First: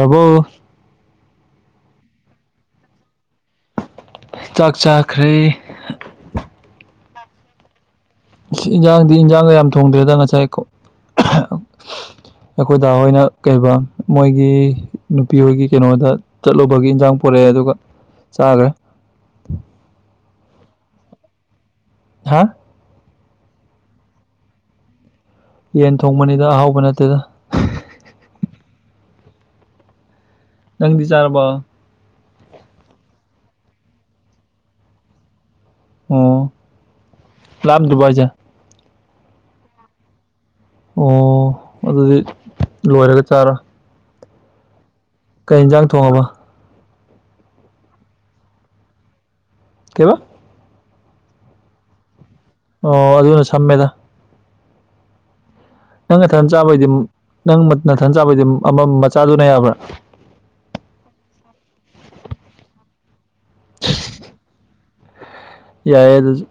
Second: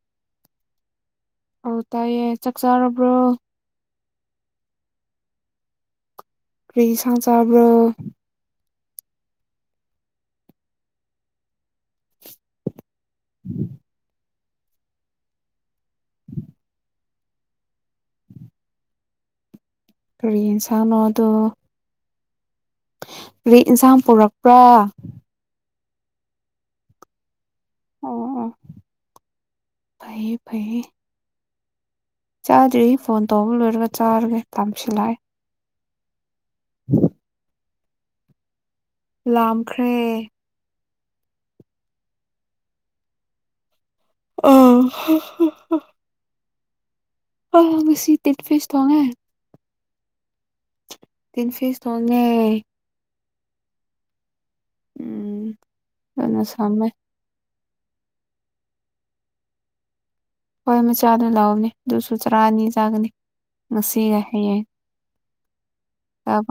ꯑꯕꯣ ꯍꯧ ꯇꯌꯦ ꯆꯥꯛꯆꯥꯥꯔꯣꯕ꯭ꯔꯣ ꯆꯥꯛ ꯆꯥꯈ꯭ꯔꯦ ꯀꯔꯤꯁ ꯆꯥꯕ꯭ꯔꯣ ꯏꯟꯖꯥꯡꯗꯤ ꯏꯟꯖꯥꯡꯗ ꯌꯥꯝ ꯊꯣꯡꯗ꯭ꯔꯦꯗ ꯉꯁꯥꯏ ꯑꯩꯈꯣꯏ ꯗꯥ ꯍꯣꯏꯅ ꯀꯩꯕꯥ ꯃꯣꯏ ꯒꯤ ꯅꯨꯄꯤ ꯍꯣꯏꯒꯤ ꯀꯩꯅꯣꯗ ꯆꯠꯂꯨꯕꯒꯤ ꯏꯟꯖꯥꯡ ꯄꯨꯣꯔꯛꯑꯦ ꯑꯗꯨꯒ ꯆꯥꯈ꯭ꯔꯦ ꯑ ꯀꯔꯤ ꯌꯦꯟꯁꯥꯡꯅꯣꯗꯣ ꯍꯥ ꯔꯦ ꯏꯟꯁꯥꯡ ꯄꯨꯔꯛꯄ꯭ꯔꯥ ꯌꯦꯟ ꯊꯣꯡꯕꯅꯤꯗ ꯑꯍꯥꯎꯕ ꯅꯠꯇꯦꯗ ꯑꯣ ꯐꯩꯌꯦ ꯅꯪꯗꯤ ꯆꯔꯔꯕ ꯆꯥꯗ꯭ꯔꯤ ꯐꯣꯟ ꯇꯧꯕ ꯂꯣꯏꯔꯒ ꯆꯥꯔꯒꯦ ꯇꯥꯝꯁꯤꯜꯂꯥꯛꯑ ꯑ ꯎꯝ ꯂꯞ ꯗꯕꯁꯦ ꯂꯥꯝꯈ꯭ꯔꯦ ꯑꯣ ꯑꯗꯨꯗꯤ ꯂꯣꯏꯔꯒ ꯆꯥꯔ ꯑ ꯀꯩ ꯌꯦꯟꯖꯥꯡ ꯊꯣꯡꯉꯕ ꯑꯁꯤ ꯇꯠ ꯐꯁ ꯇꯉꯦ ꯀꯕ ꯇꯤꯟ ꯐ ꯁꯣꯡ ꯑꯣ ꯑꯗꯨꯅ ꯁꯃꯦꯗ ꯎꯝ ꯑꯗꯨꯅ ꯅꯪꯅꯊꯟ ꯁꯝꯃꯦ ꯆꯥꯕꯩꯗꯤ ꯅꯪꯊꯟ ꯆꯥꯕꯩꯗꯤ ꯑꯃꯝ ꯃꯆꯥꯗꯨꯅ ꯌꯥꯕ꯭ꯔꯥ ꯍꯣꯏ ꯃꯆꯥꯗꯨ ꯂꯥꯛꯎꯅꯦ ꯑꯗꯨꯁꯨ ꯆꯔꯥ ꯑꯅꯤ ꯆꯥꯒꯅꯤ ꯉꯁꯤꯒ ꯍꯌꯦꯡ ꯌꯥꯏꯌꯦ ꯕ ꯑꯗꯨꯁꯨ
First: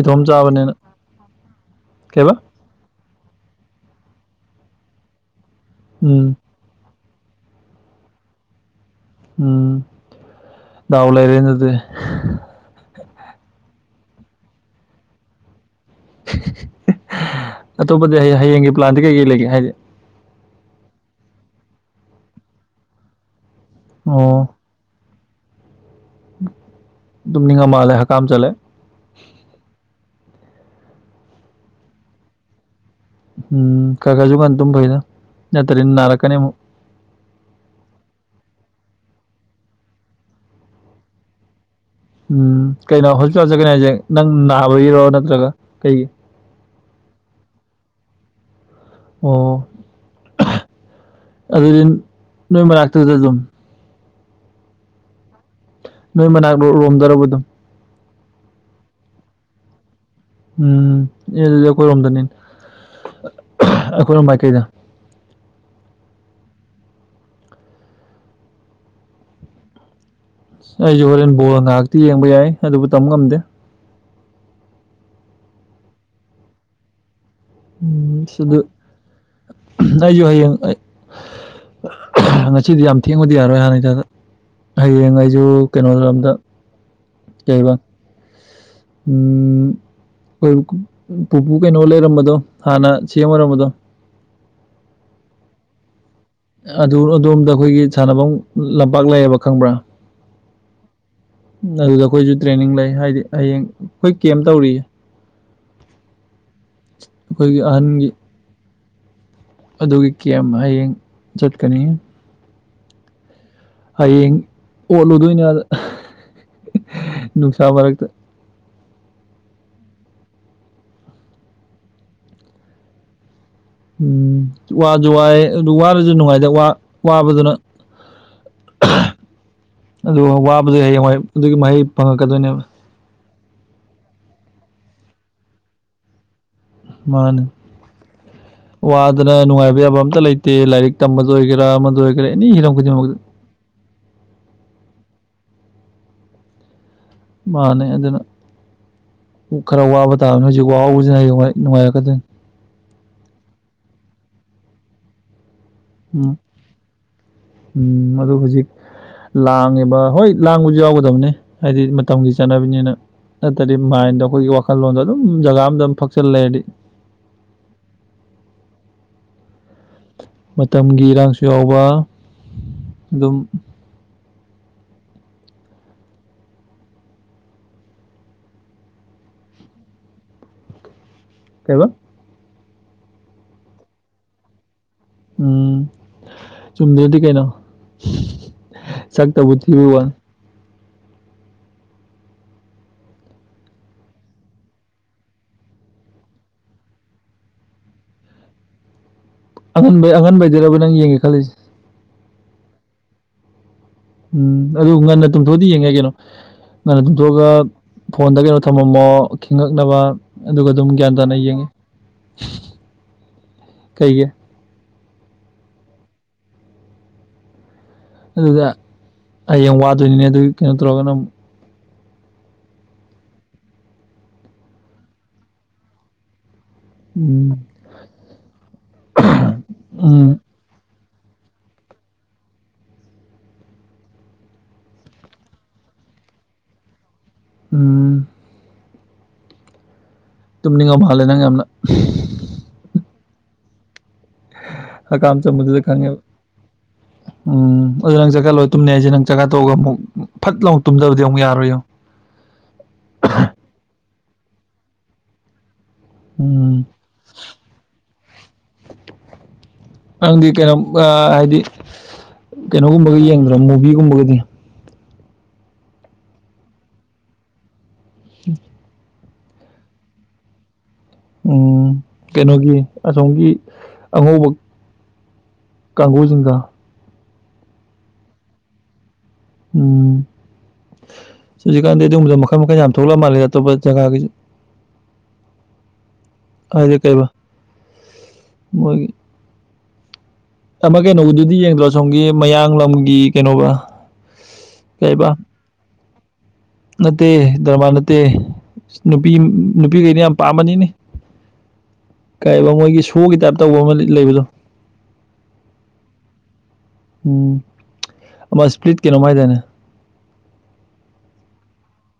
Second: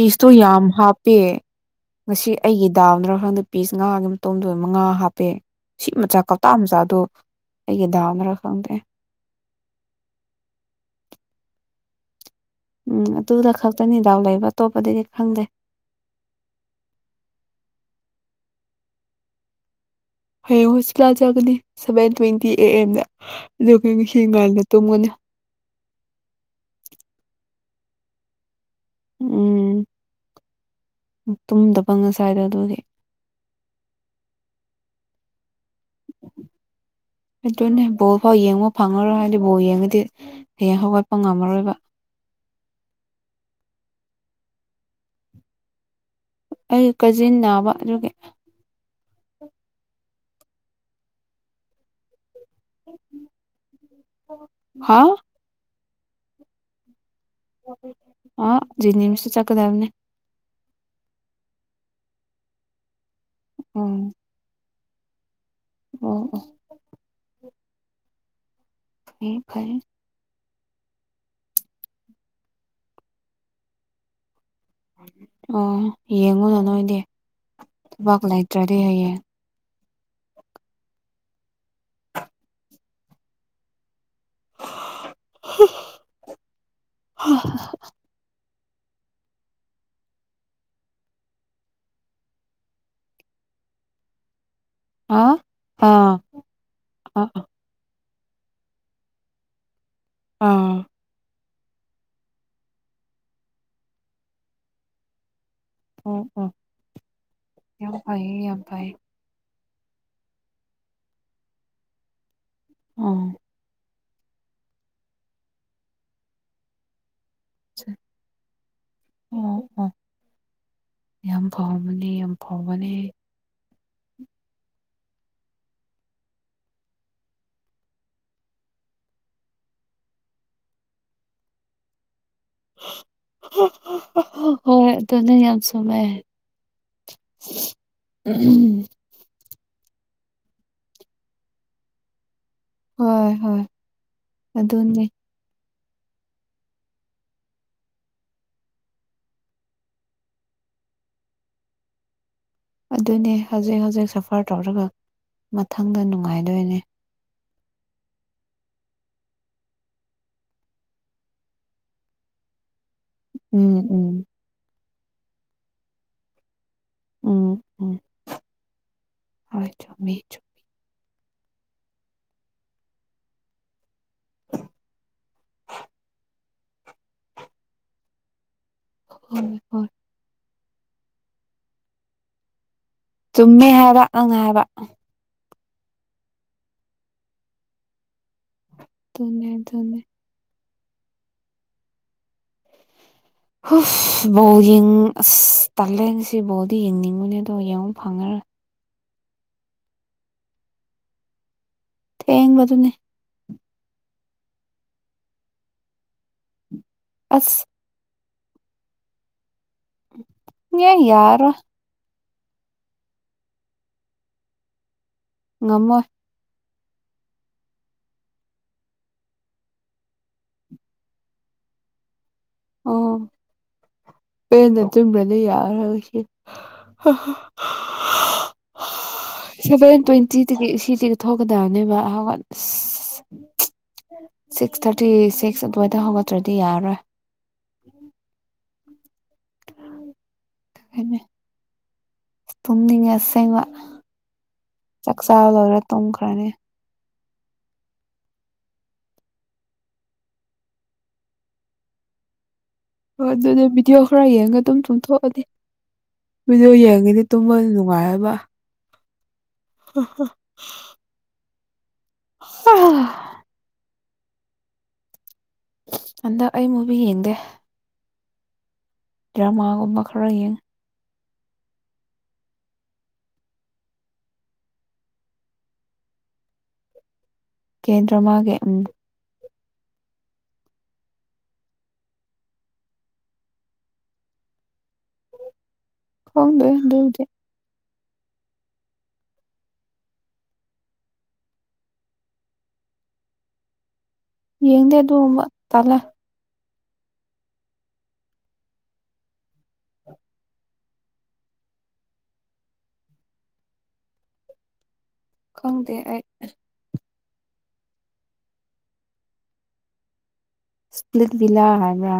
ꯏꯇꯣꯝ ꯌꯥꯝ ꯆꯥꯕꯅꯤꯅ ꯍꯥꯞꯄꯦ ꯉꯁꯤ ꯀꯩꯕ ꯑꯩꯒꯤ ꯗꯥꯝꯅ꯭ꯔꯣ ꯃꯊꯪꯗ ꯄꯤꯁ ꯉꯥꯒꯤ ꯃꯇꯣꯝꯗꯣ ꯃꯉꯥ ꯍꯥꯞꯄꯦ ꯁꯤ ꯃꯆꯥ ꯎꯝ ꯀꯧꯇꯥ ꯃꯆꯥꯗꯣ ꯑꯩꯒꯤ ꯗꯥꯝ ꯔꯈꯗꯦ ꯎꯝ ꯗꯗꯥꯎ ꯂꯩꯔꯗꯤ ꯎꯝ ꯑꯗꯨꯗ ꯈꯛꯇꯅꯤ ꯗꯥꯎ ꯂꯩꯕ ꯑꯇꯣꯞꯄꯗꯤ ꯈꯪꯗꯦ ꯑꯇꯣꯞꯄꯗꯤ ꯑꯩ ꯍꯌꯦꯡꯒꯤ ꯄ꯭ꯂꯥꯟꯗꯤ ꯀꯩꯀꯩ ꯂꯩꯒꯦ ꯍꯥꯏꯁꯦ ꯍꯌꯦꯡ ꯍꯣꯁꯄꯤꯇꯥꯜ ꯆꯠꯒꯅꯤ ꯁꯚꯦꯟ ꯇ꯭ꯋꯦꯟꯇꯤ ꯑꯦ ꯑꯦꯝꯗ ꯑꯗꯨꯒ ꯑꯩꯈꯣꯏꯁꯤꯡ ꯀꯥꯏꯗ ꯇꯨꯝꯒꯅꯤ ꯑꯗꯨꯝꯅꯤ ꯉ ꯃꯥꯂꯦ ꯍꯥ ꯀꯥꯝ ꯆꯂꯦ ꯎꯝ ꯇꯨꯝꯗꯕ ꯉꯁꯥꯏꯗ ꯑꯗꯨꯗꯤ ꯎꯝ ꯀꯥꯀꯥꯁꯨꯕꯨ ꯥꯟ ꯇ ꯐꯩꯅ ꯅꯠꯇꯟꯅꯥꯔ ꯀꯅꯤ ꯑꯗꯨꯅꯦ ꯕꯣꯜ ꯐꯥꯎ ꯌꯦꯡꯕ ꯐꯪꯉꯔꯣꯏ ꯍꯥꯏꯗꯤ ꯕꯣ ꯌꯦꯡꯉꯗꯤ ꯍꯌꯦꯡ ꯍꯧꯒꯠꯄ ꯉꯝꯃꯔꯣꯏꯕ ꯎꯝ ꯀꯩꯅꯣ ꯍꯣꯁꯄꯤꯇꯥꯜꯁꯦ ꯀꯩꯅꯣ ꯍꯥꯏꯁꯦ ꯅꯪ ꯅꯥꯕꯒꯤꯔꯣ ꯅꯠꯇ꯭ꯔꯒ ꯀꯩꯒꯤ ꯑꯩ ꯀꯖꯤꯟ ꯅꯥꯕ ꯑꯗꯨꯒꯤ ꯑꯣ ꯑꯗꯨꯗ ꯅꯕꯔ ꯂꯥꯛꯇꯗ ꯑꯗꯨꯝ ꯍꯥꯥ ꯅꯣꯏ ꯃꯅꯥꯛ ꯂꯣꯝꯗꯔꯕ ꯑꯗꯨꯝ ꯑ ꯖꯤꯅꯤ ꯃꯤꯁ ꯆꯥꯛꯀꯗꯔꯅꯦ ꯎꯝ ꯏ ꯑꯗꯨꯗꯤ ꯑꯩꯈꯣꯏꯔꯣꯝꯗꯅꯤ ꯑꯩꯈꯣꯏꯔꯣꯝ ꯃꯥꯏꯀꯩꯗ ꯎꯝ ꯎꯝ ꯐ ꯐꯔꯦ ꯑꯩꯁꯨꯦ ꯍꯣꯔꯦꯟ ꯕꯣꯜ ꯉꯥꯏꯥꯛꯇꯤ ꯌꯦꯡꯕ ꯌꯥꯏ ꯑꯗꯨꯕꯨ ꯇꯝꯕ ꯉꯝꯗꯦ ꯑꯣ ꯌꯦꯡꯉꯨꯅ ꯅꯣꯏꯗꯤ ꯎꯝ ꯂꯩꯕꯥꯛ ꯑꯗꯨ ꯂꯩꯇ꯭ꯔꯗꯤ ꯍꯌꯦꯡ ꯑꯩꯁꯨ ꯍꯌꯦꯡ ꯉꯁꯤꯗꯤ ꯌꯥꯝ ꯊꯦꯡꯕꯗꯤ ꯌꯥꯔꯣꯏ ꯍꯥꯟꯅꯩ ꯗꯥꯏꯗ ꯍꯌꯦꯡ ꯑꯩꯁꯨ ꯀꯩꯅꯣꯔꯣꯝꯗ ꯀꯩꯕ ꯎꯝ ꯑꯩ ꯄꯨꯄꯨ ꯀꯩꯅꯣ ꯂꯩꯔꯝꯕꯗꯣ ꯍꯥꯟꯅ ꯁꯥꯑ‌ꯦꯝ ꯑꯣꯏꯔꯝꯕꯗꯣ ꯑꯥ ꯑꯥ ꯑꯗꯨ ꯑ ꯑꯗꯣꯝꯗ ꯑꯩꯈꯣꯏꯒꯤ ꯁꯥꯟꯅꯐꯝ ꯂꯝꯄꯥꯛ ꯂꯩꯌꯦꯕ ꯈꯪꯕ꯭ꯔꯥ ꯑꯥ ꯑꯗꯨꯗ ꯑꯩꯈꯣꯏꯁꯨ ꯇ꯭ꯔꯦꯟꯅꯤꯡ ꯂꯩ ꯍꯥꯏꯗꯤ ꯍꯌꯦꯡ ꯑꯩꯈꯣꯏ ꯀꯦꯝ ꯇꯧꯔꯤꯌꯦ ꯎꯝ ꯎ ꯑꯩꯈꯣꯏꯒꯤ ꯑꯍꯟꯒꯤ ꯌꯥꯝꯐꯥꯏ ꯌꯥꯝꯐꯥꯏ ꯑꯗꯨꯒꯤ ꯀ‌ꯦꯝ ꯍꯌꯦꯡ ꯆꯠꯀꯅꯤ ꯑꯥ ꯍꯌꯦꯡ ꯑꯣꯠꯂꯨꯗꯣꯏꯅꯦ ꯑꯗ ꯅꯨꯡꯁꯥ ꯃꯔꯛꯇ ꯑꯣ ꯑꯣ ꯌꯥꯝ ꯐꯥꯎꯕꯅꯦ ꯌꯥꯝ ꯐꯥꯎꯕꯅꯦ ꯎꯝ ꯋꯥꯁꯨ ꯋꯥꯑꯦ ꯑꯗꯨ ꯋꯥꯔꯁꯨ ꯅꯨꯡꯉꯥꯏꯇꯦ ꯋꯥꯕꯗꯨꯅ ꯑꯗꯨꯒ ꯋꯥꯕꯗꯤ ꯍꯌꯦꯡꯋꯥꯏ ꯑꯗꯨꯒꯤ ꯃꯍꯩ ꯐꯪꯉꯛꯀꯗꯣꯏꯅꯦꯕ ꯍꯣꯏ ꯑꯗꯨ ꯅ‌ꯦ ꯌꯥꯝ ꯆꯨꯃ ꯃꯦ ꯃꯥꯅꯤ ꯋꯥꯗꯅ ꯅꯨꯡꯉꯥꯏꯕ꯫ ꯕ ꯌꯥꯕ ꯑꯝꯇ ꯂꯩꯇꯦ ꯂꯥꯏꯔꯤꯛ ꯇꯝꯕꯗ ꯑꯣꯏꯒꯦꯔꯥ ꯑꯃꯗ ꯑꯣꯏꯒꯦꯔꯥ ꯑꯦꯅꯤ ꯍꯤꯔꯝ ꯈꯨꯗꯤꯡꯃꯛꯇ ꯍꯣꯏ ꯍꯣꯏ ꯑꯗꯨꯅꯦ ꯃꯥꯅꯦ ꯑꯗꯨꯅ ꯈꯔ ꯋꯥꯕ ꯇꯥꯕꯅꯤ ꯍꯧꯖꯤꯛ ꯋꯥꯍꯧꯕꯁꯤꯅ ꯍꯌꯦꯡꯋꯥꯏ ꯅꯨꯡꯉꯥꯏꯔꯛꯀꯗꯣꯏꯅꯤ ꯑꯗꯨꯅꯦ ꯍꯧꯖꯤꯛ ꯍꯧꯖꯤꯛ ꯁꯐ꯭ꯔ ꯇꯧꯔꯒ ꯃꯊꯪꯗ ꯎꯝ ꯅꯨꯡꯉꯥꯏꯗꯣꯏꯅꯦ ꯎꯝ ꯑꯗꯨ ꯍꯧꯖꯤꯛ ꯂꯥꯡꯉꯦꯕ ꯍꯣꯏ ꯂꯥꯡꯕꯁꯨ ꯌꯥꯎꯒꯗꯕꯅꯦ ꯍꯥꯏꯗꯤ ꯃꯇꯝꯒꯤ ꯆꯠꯅꯕꯤꯅꯤꯅ ꯅꯠꯇ꯭ꯔꯗꯤ ꯎꯝ ꯎꯝ ꯃꯥꯏꯟꯗ ꯑꯩꯈꯣꯏꯒꯤ ꯋꯥꯈꯜꯂꯣꯟꯗ ꯑꯗꯨꯝ ꯖꯒꯥ ꯑꯝꯗꯝ ꯐꯛꯆꯜ ꯂꯩꯔꯗꯤ ꯎꯝ ꯎꯝ ꯍꯣꯏ ꯆꯨꯝꯃꯤ ꯆꯥꯡꯁꯨ ꯌꯥꯎꯕ ꯑꯗꯨꯝ ꯍꯣꯏ ꯍꯣꯏ ꯀꯩꯕꯣ ꯆꯨꯝꯃꯦ ꯍꯥꯏꯕ ꯅꯪꯅ ꯍꯥꯏꯕ ꯎꯝ ꯆꯨꯝꯗꯔꯗꯤ ꯀꯩꯅꯣ ꯁꯛ ꯑꯗꯨꯅꯦ ꯇꯕꯨꯊꯤꯕꯩ ꯑꯗꯨꯅꯦ ꯋꯥꯅꯤ ꯍꯨꯐ ꯕꯣꯜꯌ‌ꯦꯡ ꯑꯁ ꯇꯥꯜꯂꯦ ꯉꯁꯤ ꯕꯣꯜꯗꯤ ꯌꯦꯡꯅꯤꯡꯕꯥꯅꯦ ꯑꯗꯣ ꯌꯦꯡ ꯐꯪꯉꯔꯣꯏ꯫ [unintelligible] ꯑꯉꯟꯕꯩ ꯑꯉꯟꯕꯩꯗꯨꯔꯕꯨ ꯅꯪ ꯌꯦꯡꯒꯦ ꯈꯜꯂꯤꯁꯦ ꯊꯦꯡꯕꯗꯨꯅꯦ ꯎꯝ ꯑꯗꯨ ꯉꯟꯅ ꯇꯨꯝꯊꯣꯛꯑꯗꯤ ꯌꯦꯡ ꯌꯥꯏ ꯀꯩꯅꯣ ꯉꯟꯅ ꯇꯨꯝꯊꯣꯛꯑꯒ ꯑꯁ ꯐꯣꯟꯗ ꯀꯩꯅꯣ ꯊꯝꯃꯝꯃꯣ ꯈꯤꯡꯉꯛꯅꯕ ꯑꯗꯨꯒ ꯑꯗꯨꯝ ꯏꯌꯥ ꯒ꯭ꯌꯥꯟ ꯇꯥꯅ ꯌꯥꯔꯔꯣꯏ ꯌꯦꯡꯉꯤ ꯀꯩꯒꯤ ꯉꯝꯃ‌ꯣꯏ ꯑꯗꯨꯒ ꯍꯌꯦꯡ ꯋꯥꯗꯣꯏꯅꯤꯅꯦ ꯑꯗꯨꯒꯤ ꯀꯩꯅꯣ ꯇꯧꯔꯒꯅ ꯑꯃꯨꯛ ꯑꯣ ꯄꯦꯟꯅ ꯇꯨꯝꯗ꯭ꯔꯗꯤ ꯌꯥꯔꯔ‌ꯣꯏ ꯉꯁꯤ ꯎꯝ ꯁꯚꯦꯟ ꯎꯝ ꯇ꯭ꯋꯦꯟꯇꯤ ꯗꯒꯤ ꯁꯤꯗꯤ ꯊꯣꯛꯒꯗꯥꯅꯦꯕ ꯍꯧꯒꯠ ꯁꯁ ꯁꯤꯛꯁ ꯊꯥꯔꯇꯤ ꯁꯤꯛꯁ ꯑꯗꯨꯋꯥꯏꯗ ꯍꯧꯒꯠꯇ꯭ꯔꯗꯤ ꯌꯥꯔꯣꯏ꯫ ꯎꯝ꯫ ꯇꯨꯝꯅꯤꯡ ꯑ ꯑꯗꯨꯅꯦ ꯃꯥꯜꯂꯦ ꯅꯪ ꯌꯥꯝꯅ꯫ ꯁꯦꯡꯕ ꯍꯀꯥꯝ ꯆꯥꯛꯆꯥꯥꯕ ꯆꯟꯕꯗꯨꯗ ꯂꯣꯏꯔ ꯈꯪꯉꯦꯕ ꯇꯨꯝꯈ꯭ꯔꯅꯤ꯫ ꯎꯝ ꯑꯗꯨ ꯅꯪ ꯆꯛꯆꯥ ꯂꯣꯏ ꯇꯨꯝꯅꯤ ꯍꯥꯏꯁꯦ ꯅꯪ ꯆꯛꯆꯥ ꯇꫭꯛꯑꯒ ꯃꯨꯛ ꯐꯠ ꯂꯥꯎ ꯇꯨꯝꯗꯕꯗꯤ ꯑꯃꯨꯛ ꯌꯥꯔꫭꯏ ꯌꯦꯡꯎ꯫ ꯍꯣꯏ ꯗꯤꯑꯣ ꯎꯝ ꯌꯦꯡꯑꯗꯤ ꯇꯨꯝꯕ ꯅꯨꯡꯉꯥꯏꯌꯦꯕ꯫ ꯅꯪꯗꯤ ꯀꯩꯅꯣꯝ ꯑ ꯍꯥꯏꯗꯤ ꯀꯩꯅꯣꯒꯨꯝꯕꯒ ꯌꯦꯡꯗ꯭ꯔꯣ ꯃꯨꯚꯤꯒꯨꯝꯕꯒꯗꯤ꯫ ꯍꯟꯗꯛ ꯑꯩ ꯃꯨꯚꯤ ꯌꯦꯡꯗꯦ꯫ ꯎꯝ꯫ ꯗ꯭ꯔꯃꯥꯒꯨꯝꯕ ꯈꯔ ꯌꯦꯡ ꯎꯝ ꯀꯩꯅꯣꯒꯤ ꯑꯁꯣꯝꯒꯤ ꯑꯉꯧꯕ ꯀꯥꯡꯒꯨꯖꯤꯡꯗꫭ ꯀꯦꯟꯗ꯭ꯔ ꯃꯥꯒꯤ ꯎꯝ꯫ ꯍꯧꯖꯤꯛꯀꯥꯟꯗꯤ ꯑꯗꯨꯒꯨꯝꯕꯗ ꯃꯈꯜ-ꯃꯈꯜ ꯃꯌꯥꯝ ꯊꯣꯛꯂ ꯃꯥꯜꯂꯦ ꯑꯇꯣꯞꯄ ꯖꯒꯥꯒꯤꯁꯨ꯫ ꯈꯪꯗꯦ ꯗꯨꯗꯤ꯫ ꯃꯣꯏ ꯑꯃ ꯀꯩꯅꯣꯗꯨꯗꯤ ꯌꯦꯡꯗ꯭ꯔꯣ ꯁꯣꯝꯒꯤ ꯃꯌꯥꯡꯂꯝꯒꯤ ꯀꯩꯅꯣꯒ ꯌꯦꯡꯗꯦ ꯑꯗꯨꯒꯨꯝꯕ ꯇꯜꯂꯦ꯫ ꯅꯠꯇꯦ ꯗ꯭ꯔꯃꯥ ꯅꯠꯇꯦ꯫ ꯅꯨꯄꯤ ꯅꯨꯄꯤꯈꯩꯅ ꯌꯥꯝ ꯄꯥꯝꯕꯅꯤꯅꯦ꯫ ꯀꯥꯏꯕ ꯃꯣꯏꯒꯤ ꯁꯣꯒꯤ ꯇꯥꯏꯞ ꯇꯧꯕ ꯑꯃ ꯂꯩꯕꯗꯣ꯫ ꯈꯪꯗꯦ ꯑꯩ꯫ ꯎꯝ ꯑꯃ ꯁꯄ꯭ꯔꯤꯠ ꯀꯩꯅꯣꯃ ꯍꯥꯏꯗꯥꯏꯅꯦ꯫ ꯁ꯭ꯄꯂꯤꯠ ꯕꯤꯂꯥ ꯍꯥꯏꯕ꯭ꯔꯥ꯫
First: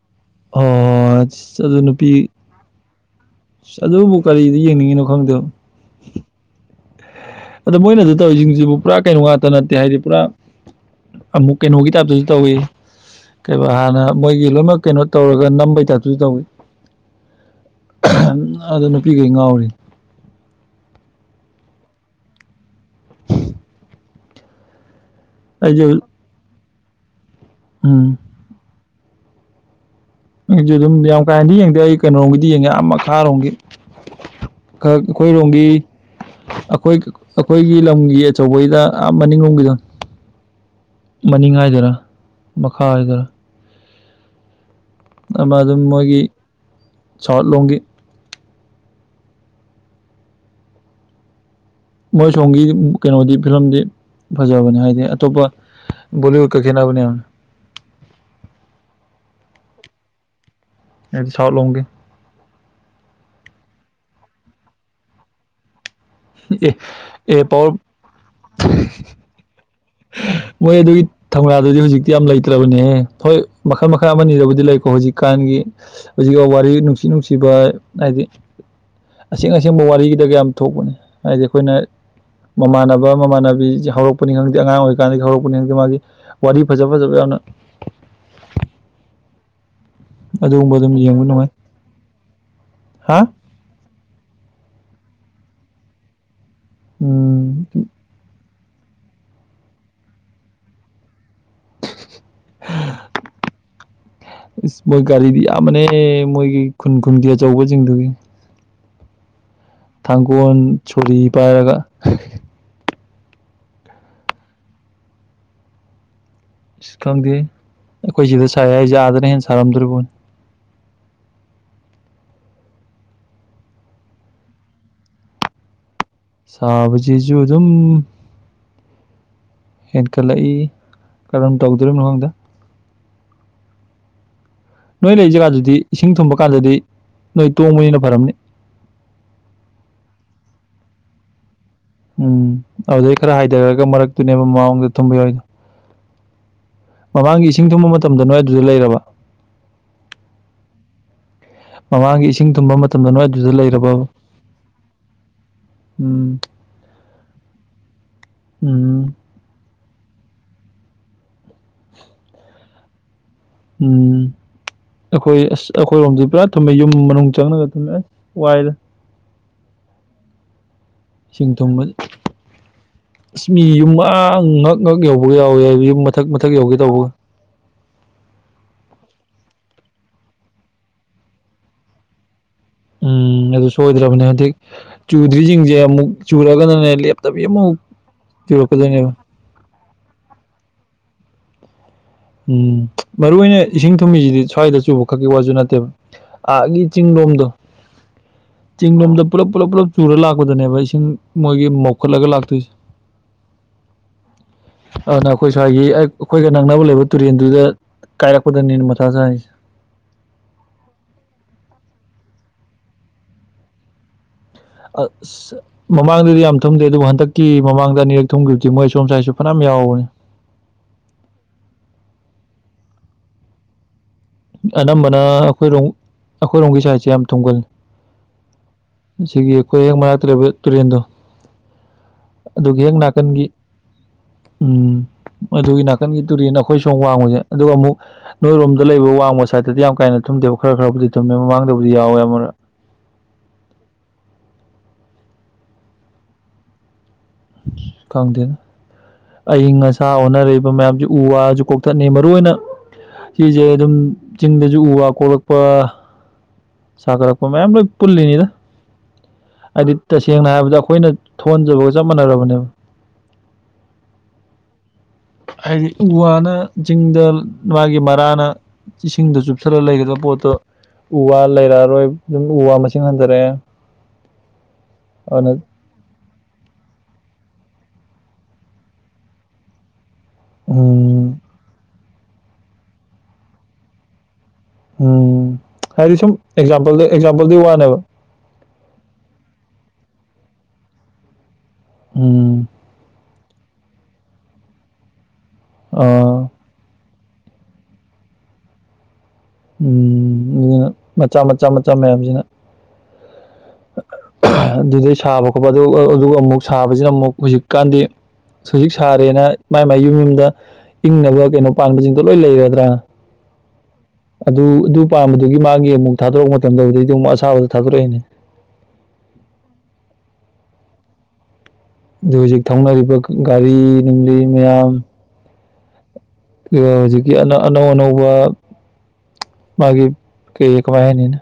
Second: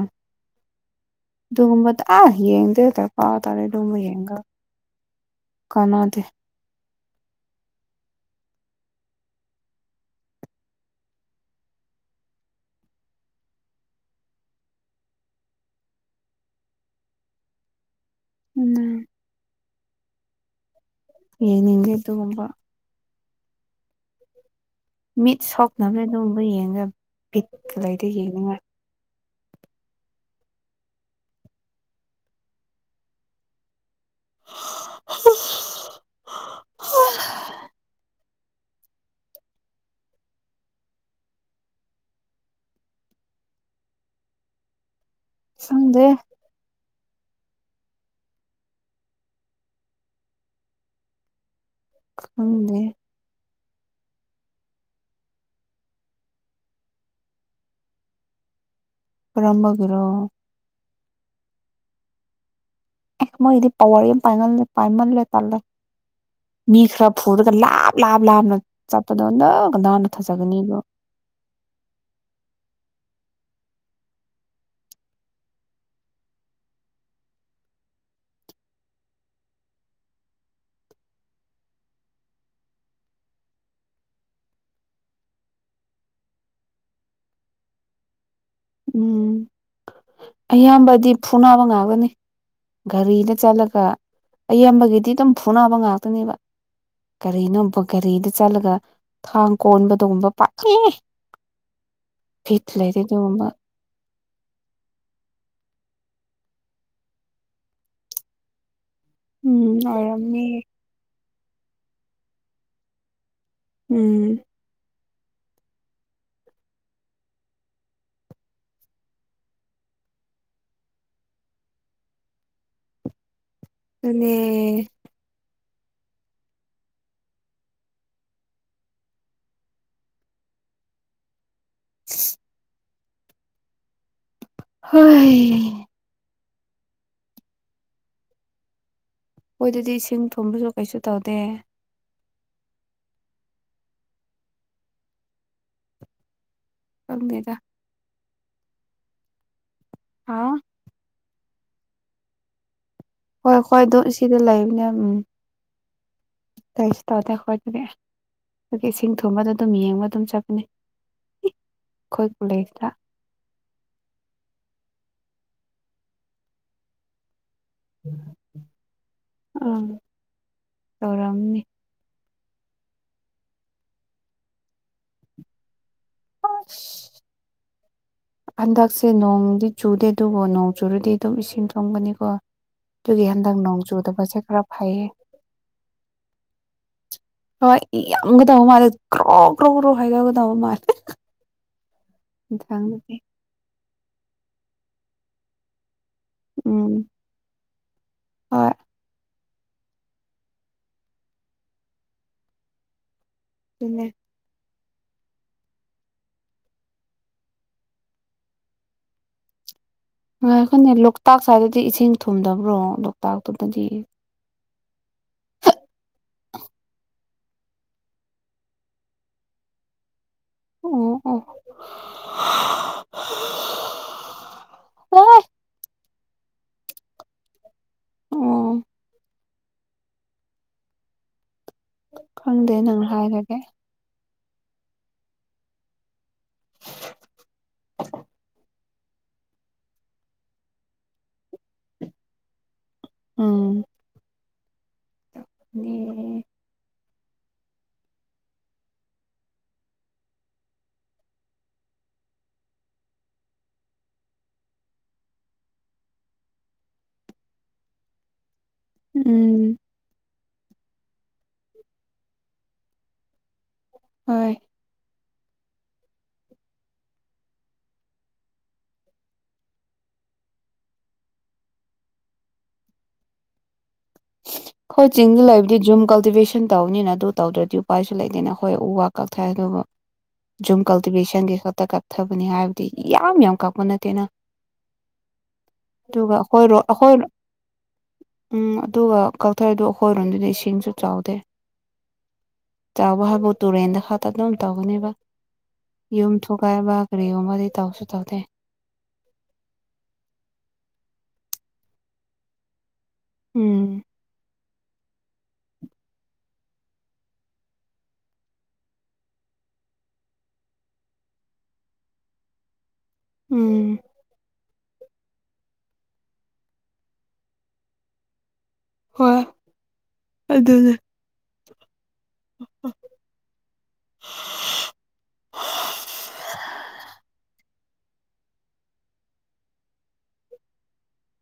ꯑꯣ ꯑꯗꯨ ꯗꯨꯒꯨꯝꯕ ꯑꯥ ꯅꯨꯄꯤ ꯌꯦꯡꯗꯦ ꯗꯔꯀꯥꯔ ꯇꯥꯗꯦ ꯗꯨꯒꯨꯝꯕ ꯑꯗꯨꯕꯨ ꯌꯦꯡꯒ꯫ ꯀꯔꯤꯗ ꯌꯦꯡꯅꯤꯡꯉꯤꯅꯣ ꯈꯪꯗꯦꯕ ꯀꯅꯥꯗꯦ꯫ ꯑꯗꫭ ꯃꯣꯏꯅ ꯑꯗꯨ ꯇꯧꯔꯤꯁꯤꯡꯁꯤꯕꯨ ꯄꯨꯔꯥ ꯀꯩꯅꯣ ꯉꯥꯛꯇ ꯅꯠꯇꯦ ꯍꯥꯏꯗꯤ ꯄꯨꯔꯥ ꯑꯃꯨꯛ ꯀꯩꯅꯣꯒꯤ ꯇꯥꯏꯞꯇꯁꯨ ꯇꯧꯋꯤ꯫ ꯀꯩꯕ ꯍꯥꯟꯅ ꯃꯣꯏꯒꯤ ꯂꯣꯏꯅꯃꯛ ꯀꯩꯅꯣ ꯇꯧꯔꯒ ꯅꯝꯕꯩ ꯇꯥꯏꯞꯇꯁꯨ ꯇꯧꯋꯤ꯫ ꯎꯝ ꯑꯗꯨ ꯅꯨꯄꯤꯈꯩ ꯉꯥꯎꯔꯤ꯫ ꯌꯦꯡꯅꯤꯡꯗꯦ ꯑꯗꯨꯒꯨꯝꯕ ꯃꯤꯠ ꯁꯣꯛꯅ ꯑꯩꯁꯨ ꯑꯗꯨꯝꯕꯨ ꯌꯦꯡꯔ ꯄꯤꯀ ꯂꯩꯗ ꯎꯝ ꯌꯦꯡꯅꯤꯡꯉꯥꯏ꯫ ꯑꯩꯁꯨ ꯑꯗꯨꯝ ꯌꯥꯝ ꯀꯥꯏꯅꯗꯤ ꯌꯦꯡꯗꯦ ꯑꯩ ꯀꯩꯅꯣꯒꯤꯗꯤ ꯌꯦꯡꯉꯦ ꯑꯥ ꯃꯈꯥꯔꯣꯝꯒꯤ ꯈꯛ ꯑꯩꯈꯣꯏꯔꯣꯝꯒꯤ ꯑꯈꯣꯏ ꯑꯈꯣꯏꯒꯤ ꯂꯝꯒꯤ ꯑꯆꯧꯕꯩ ꯑꯥ ꯃꯅꯤꯡꯔꯣꯝꯒꯤꯗꯣ꯫ ꯃꯅꯤꯡ ꯍꯥꯏꯗꫭꯏꯔꯥ ꯃꯈꯥ ꯍꯥꯏꯗꫭꯔꯥ꯫ ꯑꯃ ꯑꯗꯨꯝ ꯈꯪꯗꯦ ꯃꯣꯏꯒꯤ ꯁꯥꯎꯠ ꯂꯣꯝꯒꯤ ꯃꯣꯏꯁꯣꯝꯒꯤ ꯈꯪꯗꯦ ꯀꯩꯅꯣꯖꯡꯗꯤ ꯐꯤꯂꯝꯗꯤ ꯐꯖꯕꯅꯦ ꯍꯥꯏꯗꯤ ꯑꯇꯣꯞꯄ ꯕꯣꯂꯤꯋꯨꯗꯀ ꯈꯦꯠꯅꯕꯅꯦꯝ꯫ [inaudible] ꯀꯔꯝꯕ ꯒꯤꯔꯣ꯫ ꯑꯩꯗꯤ ꯁꯥꯥꯎ ꯂꯣꯝꯒꯤ꯫ ꯑꯦ ꯃꯣꯏꯗꯤ ꯄꯋꯥꯔ ꯌꯥꯝ ꯄꯥꯏꯃꯜꯂꯦ ꯄꯥꯏꯃꯜꯂꯦ ꯇꯜꯂꯦ꯫ ꯑꯦ ꯃꯤ ꯈ꯭ꯔ ꯑꯦ ꯐꯨꯔꯒ ꯄꯋꯥꯔ ꯂꯥꯞ ꯂꯥꯞ ꯂꯥꯞꯅ ꯆꯠꯄꯗꫭ ꯅꫭ꯫ ꯃꯣꯏ ꯑꯗꯨꯒꯤ ꯊꯧꯅꯥꯗꯨꯗꯤ ꯍꯧꯖꯤꯛꯇꯤ ꯌꯥꯝ ꯂꯩꯇ꯭ꯔꯕꯅꯦ ꯍꯣꯏ꯫ ꯃꯈꯜ ꯃꯈꯜ ꯑꯃꯅꯤꯅꯤꯔꯕꯨꯗꯤ ꯂꯩꯀꯣ ꯍꯧꯖꯤꯛꯀꯥꯟꯒꯤ ꯍꯧꯖꯤꯛꯐꯥꯎ ꯋꯥꯔꯤ ꯅꯨꯡꯁꯤꯠ ꯅꯨꯡꯁꯤꯕ ꯍꯥꯏꯗꯤ ꯑꯁꯦꯡ ꯑꯁꯦꯡꯕ ꯋꯥꯔꯤꯒꯤꯗ ꯀꯌꯥꯝ ꯊꯣꯛꯄꯅꯤ ꯍꯥꯏꯗꯤ ꯑꯩꯈꯣꯏꯅ ꯃꯃꯥꯟꯅꯕ ꯃꯃꯥꯟꯅꯕꯤꯁꯦ ꯍꯧꯔꯛꯄꯅꯤ ꯈꯪꯗꯦ ꯑꯉꯥꯡ ꯑꯣꯏꯔꯤꯀꯥꯟꯗꯒꯤ ꯍꯧꯔꯛꯄꯅꯤ ꯈꯛꯇꯦ ꯃꯥꯒꯤ ꯋꯥꯔꯤ ꯐꯖ ꯐꯖꯕ ꯌꯥꯝꯅ ꯎꯝ [inaudible] ꯑꯗꯨꯒꯨꯝꯕ ꯑꯗꯨꯝ ꯑꯌꯥꯝꯕꯗꯤ ꯌꯦꯡꯕ ꯐꯨ ꯅꯨꯡꯉꯥꯏ ꯅꯥꯕ ꯉꯥꯛꯒꯅꯤ ꯍꯥ ꯒꯥꯔꯤꯗ ꯆꯠꯂꯒ ꯑꯌꯥꯝꯕꯒꯤꯗꯤ ꯑꯗꯨꯝ ꯐꯨꯅꯕ ꯉꯥꯛꯇꯅꯦꯕ ꯀꯔꯤꯅꯣ ꯎꯝ ꯒꯥꯔꯤꯗ ꯆꯠꯂꯒ ꯊꯥꯡ ꯀꯣꯟꯕꯗꯒꯨꯝꯕ ꯄꯥꯛꯂ ꯊꯤꯠ ꯂꯩꯗꯗꯤꯕ ꯏꯁ ꯃꯣꯏ ꯒꯥꯔꯤꯗꯤ ꯌꯥꯝꯌꯥꯝꯕꯅꯦ ꯃꯣꯏꯒꯤ ꯈꯨꯟ ꯈꯨꯟꯒꯤ ꯑꯆꯧꯕꯁꯤꯡꯗꯨꯒꯤ ꯎꯝ ꯑꯣꯏꯔꯝꯅꯤ ꯊꯥꯡꯒꯣꯜ ꯁꯣꯔꯤ ꯄꯥꯏꯔꯒ ꯎꯝ [inaudible] ꯁꯤ ꯈꯪꯗꯦ ꯑꯩꯈꯣꯏ ꯁꯤꯗ ꯁꯥꯏ ꯑꯩꯁꯦ ꯑꯥꯗꯅ ꯍꯦꯟꯅ ꯁꯥꯔꯝꯗ꯭ꯔꯤꯕꯅꯤ [unintelligible] [inaudible] ꯑ [unintelligible] [inaudible] ꯁꯥꯕ ꯆꯖ ꯑꯗꯨꯝ ꯍꯦꯟꯀꯜ ꯂ ꯀꯔꯝ ꯇꯣꯛꯗꯔꯝ ꯍꯍꯣꯡꯗ ꯅꯣꯏ ꯂꯩꯔꯤ ꯍꯣꯏ ꯖꯒꯥꯗꯨꯗꯤ ꯏꯁꯤꯡ ꯊꯨꯝꯕ ꯀꯥꯟꯗꯗꯤ ꯅꯣꯏ ꯇꯣꯡꯕꯅꯤꯅ ꯐꯔꯝꯅꯤ ꯍꯣꯏ ꯑꯗꯨꯗꯤ ꯏꯁꯤꯡ ꯊꯨꯝꯕꯁꯨ ꯀꯩꯁꯨ ꯇꯧꯗꯦ ꯎꯝ ꯑꯗꯨꯗꯩ ꯈꯔ ꯍꯥꯏꯊꯔꯒ ꯃꯔꯛꯇꯨꯅꯦꯕ ꯃꯥꯡꯗ ꯊꯨꯝꯕ ꯌꯥꯎꯗꯣ ꯃꯃꯥꯡꯒꯤ ꯈꯪꯗꯦꯗ ꯏꯁꯤꯡ ꯊꯨꯡꯕ ꯃꯇꯝꯗ ꯅꯣꯏ ꯑꯗꯨꯗ ꯂꯩꯔꯕ ꯑꯥ [inaudible] [unintelligible] ꯃꯃꯥꯡꯒꯤ ꯏꯁꯤꯡ ꯇꯨꯝꯕ ꯍꯣꯏ ꯍꯣꯏ ꯑꯗꯨ ꯁꯤꯗ ꯂꯩꯕꯅꯦ ꯎꯝ ꯎꯝ ꯀꯩꯁ ꯇ ꯑꯣꯗ ꯈꯣꯏꯗꯅꯦꯦ ꯑꯗꯨ ꯎꯝ ꯏꯁꯤꯡ ꯊꯨꯝꯕꯗ ꯑꯗꯨꯝ ꯌꯦꯡꯕ ꯑꯗꯨꯝ ꯆꯠꯄꯅꯦ ꯈꯣꯏ ꯎꯂꯁꯥ ꯎꯝ ꯑꯩꯈꯣꯏ ꯑꯁ ꯑꯩꯈꯣꯏꯔꯣꯝꯗꯤ ꯄꯨꯔꯥ ꯊꯨꯝꯃꯦ ꯌꯨꯝ ꯃꯅꯨꯡ ꯆꯪꯉꯒ ꯑꯗꯨ ꯋꯥꯏꯗ ꯑꯥ ꯇꯧꯔꯝꯅꯤ ꯁꯤꯡꯇꯣꯝꯕꯜ ꯑꯁ ꯃꯤ ꯌꯨꯝ ꯑ ꯉꯛ ꯉꯛ ꯌꯧꯕꯒ ꯌꯥꯎꯋꯤ ꯌꯨꯝ ꯃꯊꯛ ꯃꯊꯛ ꯌꯧꯒꯦ ꯑꯁ ꯇꯧꯕ ꯍꯟꯗꯛꯁꯦ ꯅꯣꯡꯗꯤ ꯆꯨꯗꯦ ꯑꯗꯨꯕꯨ ꯅꯣꯡ ꯆꯨꯔꯗꯤ ꯑꯗꯨꯝ ꯏꯁꯤꯡ ꯊꯣꯡꯒꯅꯤꯀꯣ ꯎꯝ ꯑꯗꯨ ꯁꯣꯏꯗ꯭ꯔꯕꯅꯦ ꯍꯧꯖꯤꯛ ꯐꯩꯌꯦ ꯆꯨꯗ꯭ꯔꯤꯁꯤꯡꯁꯦ ꯑꯃꯨꯛ ꯆꯨꯔꯒꯅꯅꯦ ꯂꯦꯞꯇꯕꯤ ꯑꯃꯨꯛ ꯍꯣꯏ ꯌꯥꯝꯒꯗꯕ ꯃꯥꯜꯂꯦ ꯆꯨꯔꯛꯀꯗꯣꯏꯅꯦꯕ ꯒ꯭ꯔꯣ ꯒ꯭ꯔꯣ ꯒ꯭ꯔꯣ ꯍꯥꯏꯗꯧꯒꯗꯧꯕ ꯃꯥꯜꯂꯦ ꯎꯝ ꯌꯦꯟꯁꯥꯡꯗꯨꯗꯤ ꯃꯔꯨ ꯑꯣꯏꯅ ꯏꯁꯤꯡ ꯊꯨꯝꯃꯤꯁꯤꯗꯤ ꯁ꯭ꯋꯥꯏꯗ ꯆꯨꯕ ꯈꯛꯀꯤ ꯋꯥꯁꯨ ꯅꯠꯇꯦꯕ ꯑꯒꯤ ꯎꯝ ꯆꯤꯡꯂꯣꯝꯗꯣ ꯍꯣꯏ ꯆꯤꯡꯂꯣꯝꯗ ꯄꯨꯂ ꯄꯨ ꯄꯨꯂꯞ ꯆꯨꯔ ꯂꯥꯛꯄꯗꯅꯦꯕ ꯏꯁꯤꯡ ꯃꯣꯏꯒꯤ ꯃꯧꯈꯠꯂꯒ ꯂꯥꯛꯇꯣꯏꯁꯦ ꯇꯟꯅ ꯑꯗꯨꯅ ꯑꯩꯈꯣꯏ ꯁ꯭ꯋꯥꯏꯒꯤ ꯑꯩꯈꯣꯏꯒ ꯅꯪꯅꯕ ꯂꯩꯕ ꯇꯨꯔꯦꯟꯗꯨꯗ ꯀꯥꯏꯔꯛꯄꯗꯅꯦꯅ ꯃꯊꯥ ꯆꯥꯏꯔꯤꯁꯦ ꯑꯩꯈꯣꯏꯅꯦ ꯂꯣꯛꯇꯥꯛ ꯁ꯭ꯋꯥꯏꯗꯗꯤ ꯏꯁꯤꯡ ꯊꯨꯝꯗꯕ꯭ꯔꯣ ꯂꯣꯛꯇꯥꯛꯇꯨꯗꯗꯤ ꯑꯁ ꯃꯃꯥꯡꯗꯗꯤ ꯌꯥꯝ ꯊꯨꯝꯗꯦ ꯑꯗꯨꯕꯨ ꯍꯟꯗꯛꯀꯤ ꯃꯃꯥꯡꯗ ꯑꯅꯤꯔꯛ ꯊꯨꯝꯈꯤꯕꯗꯤ ꯃꯣꯏ ꯁꯣꯝ ꯁꯁꯥꯏꯁꯨ ꯐꯅ ꯌꯥꯎ [inaudible] ꯎ ꯑ [inaudible] [unintelligible] ꯑꯅꯝꯕꯅ ꯑꯩꯈꯣꯏꯔꯣꯝ ꯑꯩꯈꯣꯏꯔꯣꯝꯒꯤ ꯁꯥꯏꯠꯁꯦ ꯌꯥꯝ ꯊꯨꯡꯒꯜꯅꯤ ꯑꯣ ꯁꯤꯒꯤ ꯑꯩꯈꯣꯏ ꯍꯡ ꯃꯔꯛꯇ꯭ꯔꯕ ꯇꯨꯔꯦꯟꯗꯣ ꯈꯪꯗꯦ ꯑꯗꯨꯒꯤ ꯍꯦꯛ ꯅꯪ ꯅꯥꯀꯟꯒꯤ ꯍꯥꯏꯔꯒꯦ ꯎꯝ [inaudible] ꯑꯗꯨꯒꯤ ꯅꯥꯀꯟꯒꯤ ꯇꯨꯔꯤ ꯅꯈꯣꯏ ꯁꯣ ꯋꯥꯡꯕꯁꯦ ꯑꯗꯨꯒ ꯑꯃꯨꯛ ꯅꯣꯏꯔꯣꯝꯗ ꯂꯩꯕ ꯋꯥꯡ ꯣꯡ ꯁꯥꯏꯠꯇꯗꯤ ꯌꯥꯝ ꯀꯥꯏꯅ ꯊꯨꯝꯗꯦꯕ ꯈꯔ ꯈꯔꯕꯨꯗꯤ ꯊꯨꯝꯃꯦ ꯃꯃꯥꯡꯗꯕꯨꯗꯤ ꯌꯥꯎꯋꯦ ꯑꯃ ꯑꯥ ꯍ ꯀꯥꯎꯗꯅ ꯑꯏꯤꯡ ꯑꯁꯥ ꯍꯅꯔꯛꯏꯕ ꯃꯌꯥꯝꯁꯤ ꯎ ꯋꯥꯁꯨ ꯀꯣꯛꯊꯠꯅꯤ ꯃꯔꯨꯏ ꯑꯣꯏꯅ ꯁꯤꯁꯦ ꯑꯗꯨꯝ ꯆꯤꯡꯗꯁꯨ ꯎ ꯋꯥ ꯀꯣꯛꯂꯛꯄ ꯁꯥꯒꯔꯛꯣ ꯃ ꯂ ꯄꯨꯂꯤꯅꯤꯗ ꯎꯝ ꯁꯦꯡꯅ ꯍꯥꯏꯔꯕꯗ ꯑꯩꯈꯣꯏꯅ ꯊꯣꯟꯖꯕꯒ ꯆꯞ ꯃꯥꯟꯅꯔꯕꯅꯦꯕ ꯍꯣꯏ ꯍꯥꯏꯗꯤ ꯎ ꯋꯥꯅ ꯆꯤꯡꯗ ꯃꯥꯒꯤ ꯃꯔꯥꯅ ꯏꯁꯤꯡꯗꯣ ꯆꯨꯞꯊꯜꯂꯒ ꯂꯩꯒꯗꯕ ꯄꯣꯠꯇꯣ ꯎ ꯋꯥ ꯂꯩꯔꯛꯑꯔꯣꯏ ꯑꯗꯨꯝ ꯎ ꯋꯥ ꯃꯁꯤꯡ ꯍꯟꯊꯔꯛꯑꯦ ꯍꯣꯏ ꯆꯤꯡꯁꯤ ꯑꯗꯨꯅ ꯂꯩꯕꯗꯤ ꯖꯨꯝ ꯀꯜꯇꯤꯚꯦꯁꯟ ꯇꯧꯅꯤꯅ ꯑꯗꯨ ꯇꯧꯗ꯭ꯔꯗꯤ ꯎꯄꯥꯏꯁꯨ ꯂꯩꯇꯦꯅ ꯑꯩꯈꯣꯏ ꯎ ꯋꯥ ꯀꯛꯊꯦ ꯑꯗꯨꯕꯨ ꯖꯨꯝ ꯎꯝ ꯀꯜꯇꯤꯚꯦꯁꯟꯒꯤ ꯈꯛꯇ ꯀꯛ ꯊꯕꯅꯤ ꯍꯥꯏꯕꯗꯤ ꯌꯥꯝ ꯌꯥꯝ ꯀꯛꯄ ꯅꯠꯇꯦꯅ ꯍꯥꯏꯗꯤ ꯑꯗꯨꯒ ꯁꯨꯝ ꯑꯩꯈꯣꯏꯔꯣ ꯑꯦꯛꯖꯥꯝꯄꯜꯗ ꯑꯩꯈꯣꯏ ꯑꯦꯛꯖꯥꯝꯄꯜꯗꯨꯒꯤ ꯋꯥꯅꯦꯕ ꯎꯝ ꯑꯗꯨꯒ ꯀꯛꯊꯩꯗ ꯑꯩꯈꯣꯏꯔꯣꯝꯗꯨꯗꯤ ꯏꯁꯤꯡꯁꯨ ꯆꯥꯎꯗꯦ ꯎꯝ ꯆꯥꯎꯕ ꯍꯥꯏꯕ ꯇꯨꯔꯦꯟꯗ ꯍꯥꯇꯅꯕꯝ ꯇꯧꯒꯅꯦꯕ ꯑ ꯌꯨꯝ ꯊꯨꯒꯥꯏꯕ ꯔꯦꯍ ꯃꯗꯤ ꯇꯧꯁꯨ ꯇꯧꯗ ꯎꯝ ꯑꯗꯨꯅ ꯃꯆꯥ ꯃꯆꯥ ꯃꯆꯥ ꯃꯌꯥꯝꯁꯤꯅ ꯎꯝ ꯑꯗꯨꯗꯩ ꯁꯥꯕ ꯈꯣꯠꯄ ꯑꯗꯨ ꯑꯗꯨꯒ ꯑꯃꯨꯛ ꯁꯥꯕꯁꯤꯅ ꯑꯃꯨꯛ ꯍꯧꯖꯤꯛꯀꯥꯟꯗꯤ ꯍꯧꯖꯤꯛ ꯁꯥꯔꯦꯅ ꯃꯥꯏ ꯃꯥꯏ ꯌꯨꯝ ꯌꯨꯝꯗ ꯏꯪꯅꯕ ꯀꯩꯅꯣ ꯄꯥꯟꯕꯁꯤꯡꯗꯣ ꯂꯣꯏ ꯂꯩꯔꯗ꯭ꯔꯥ ꯎꯝ ꯑꯗꯨ ꯑꯗꯨ ꯄꯥꯝꯕꯗꯨꯒꯤ ꯃꯥꯒꯤ ꯑꯃꯨꯛ ꯊꯥꯗꯣꯔꯛꯄ ꯃꯇꯝꯗꯕꯨꯗꯩꯗꯤ ꯑꯃꯨꯛ ꯑꯁꯥꯕꯗ ꯊꯥꯗꯣꯔꯛꯏꯅꯦ ꯍꯣꯏ ꯑꯗꯨꯅꯦ ꯑꯗꯨ ꯍꯧꯖꯤꯛ ꯊꯧꯅꯔꯤꯕ ꯒꯥꯔꯤ ꯅꯨꯡꯂꯤ ꯃꯌꯥꯝ ꯍꯧꯖꯤꯛꯒꯤꯅ ꯑꯅꯧ ꯑꯅꯧꯕ ꯃꯥꯒꯤ ꯀ ꯃ ꯍꯥꯏꯅꯤꯅ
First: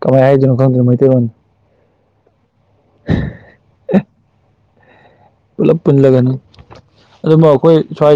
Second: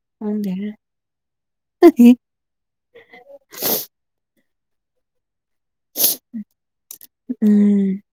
ꯀꯃꯥꯏ ꯈꯪꯗꯦ ꯍꯥꯏꯖꯅ ꯈꯪꯗ ꯃꯩꯇꯩꯕ [unintelligible] ꯍ ꯑꯦ ꯄꯨꯂꯞ ꯄꯨꯜꯂꯒꯅꯤ ꯑꯗꯨꯕꯨ ꯑꯩꯈꯣꯏ ꯎꯝ ꯁ꯭ꯋꯥꯏꯗ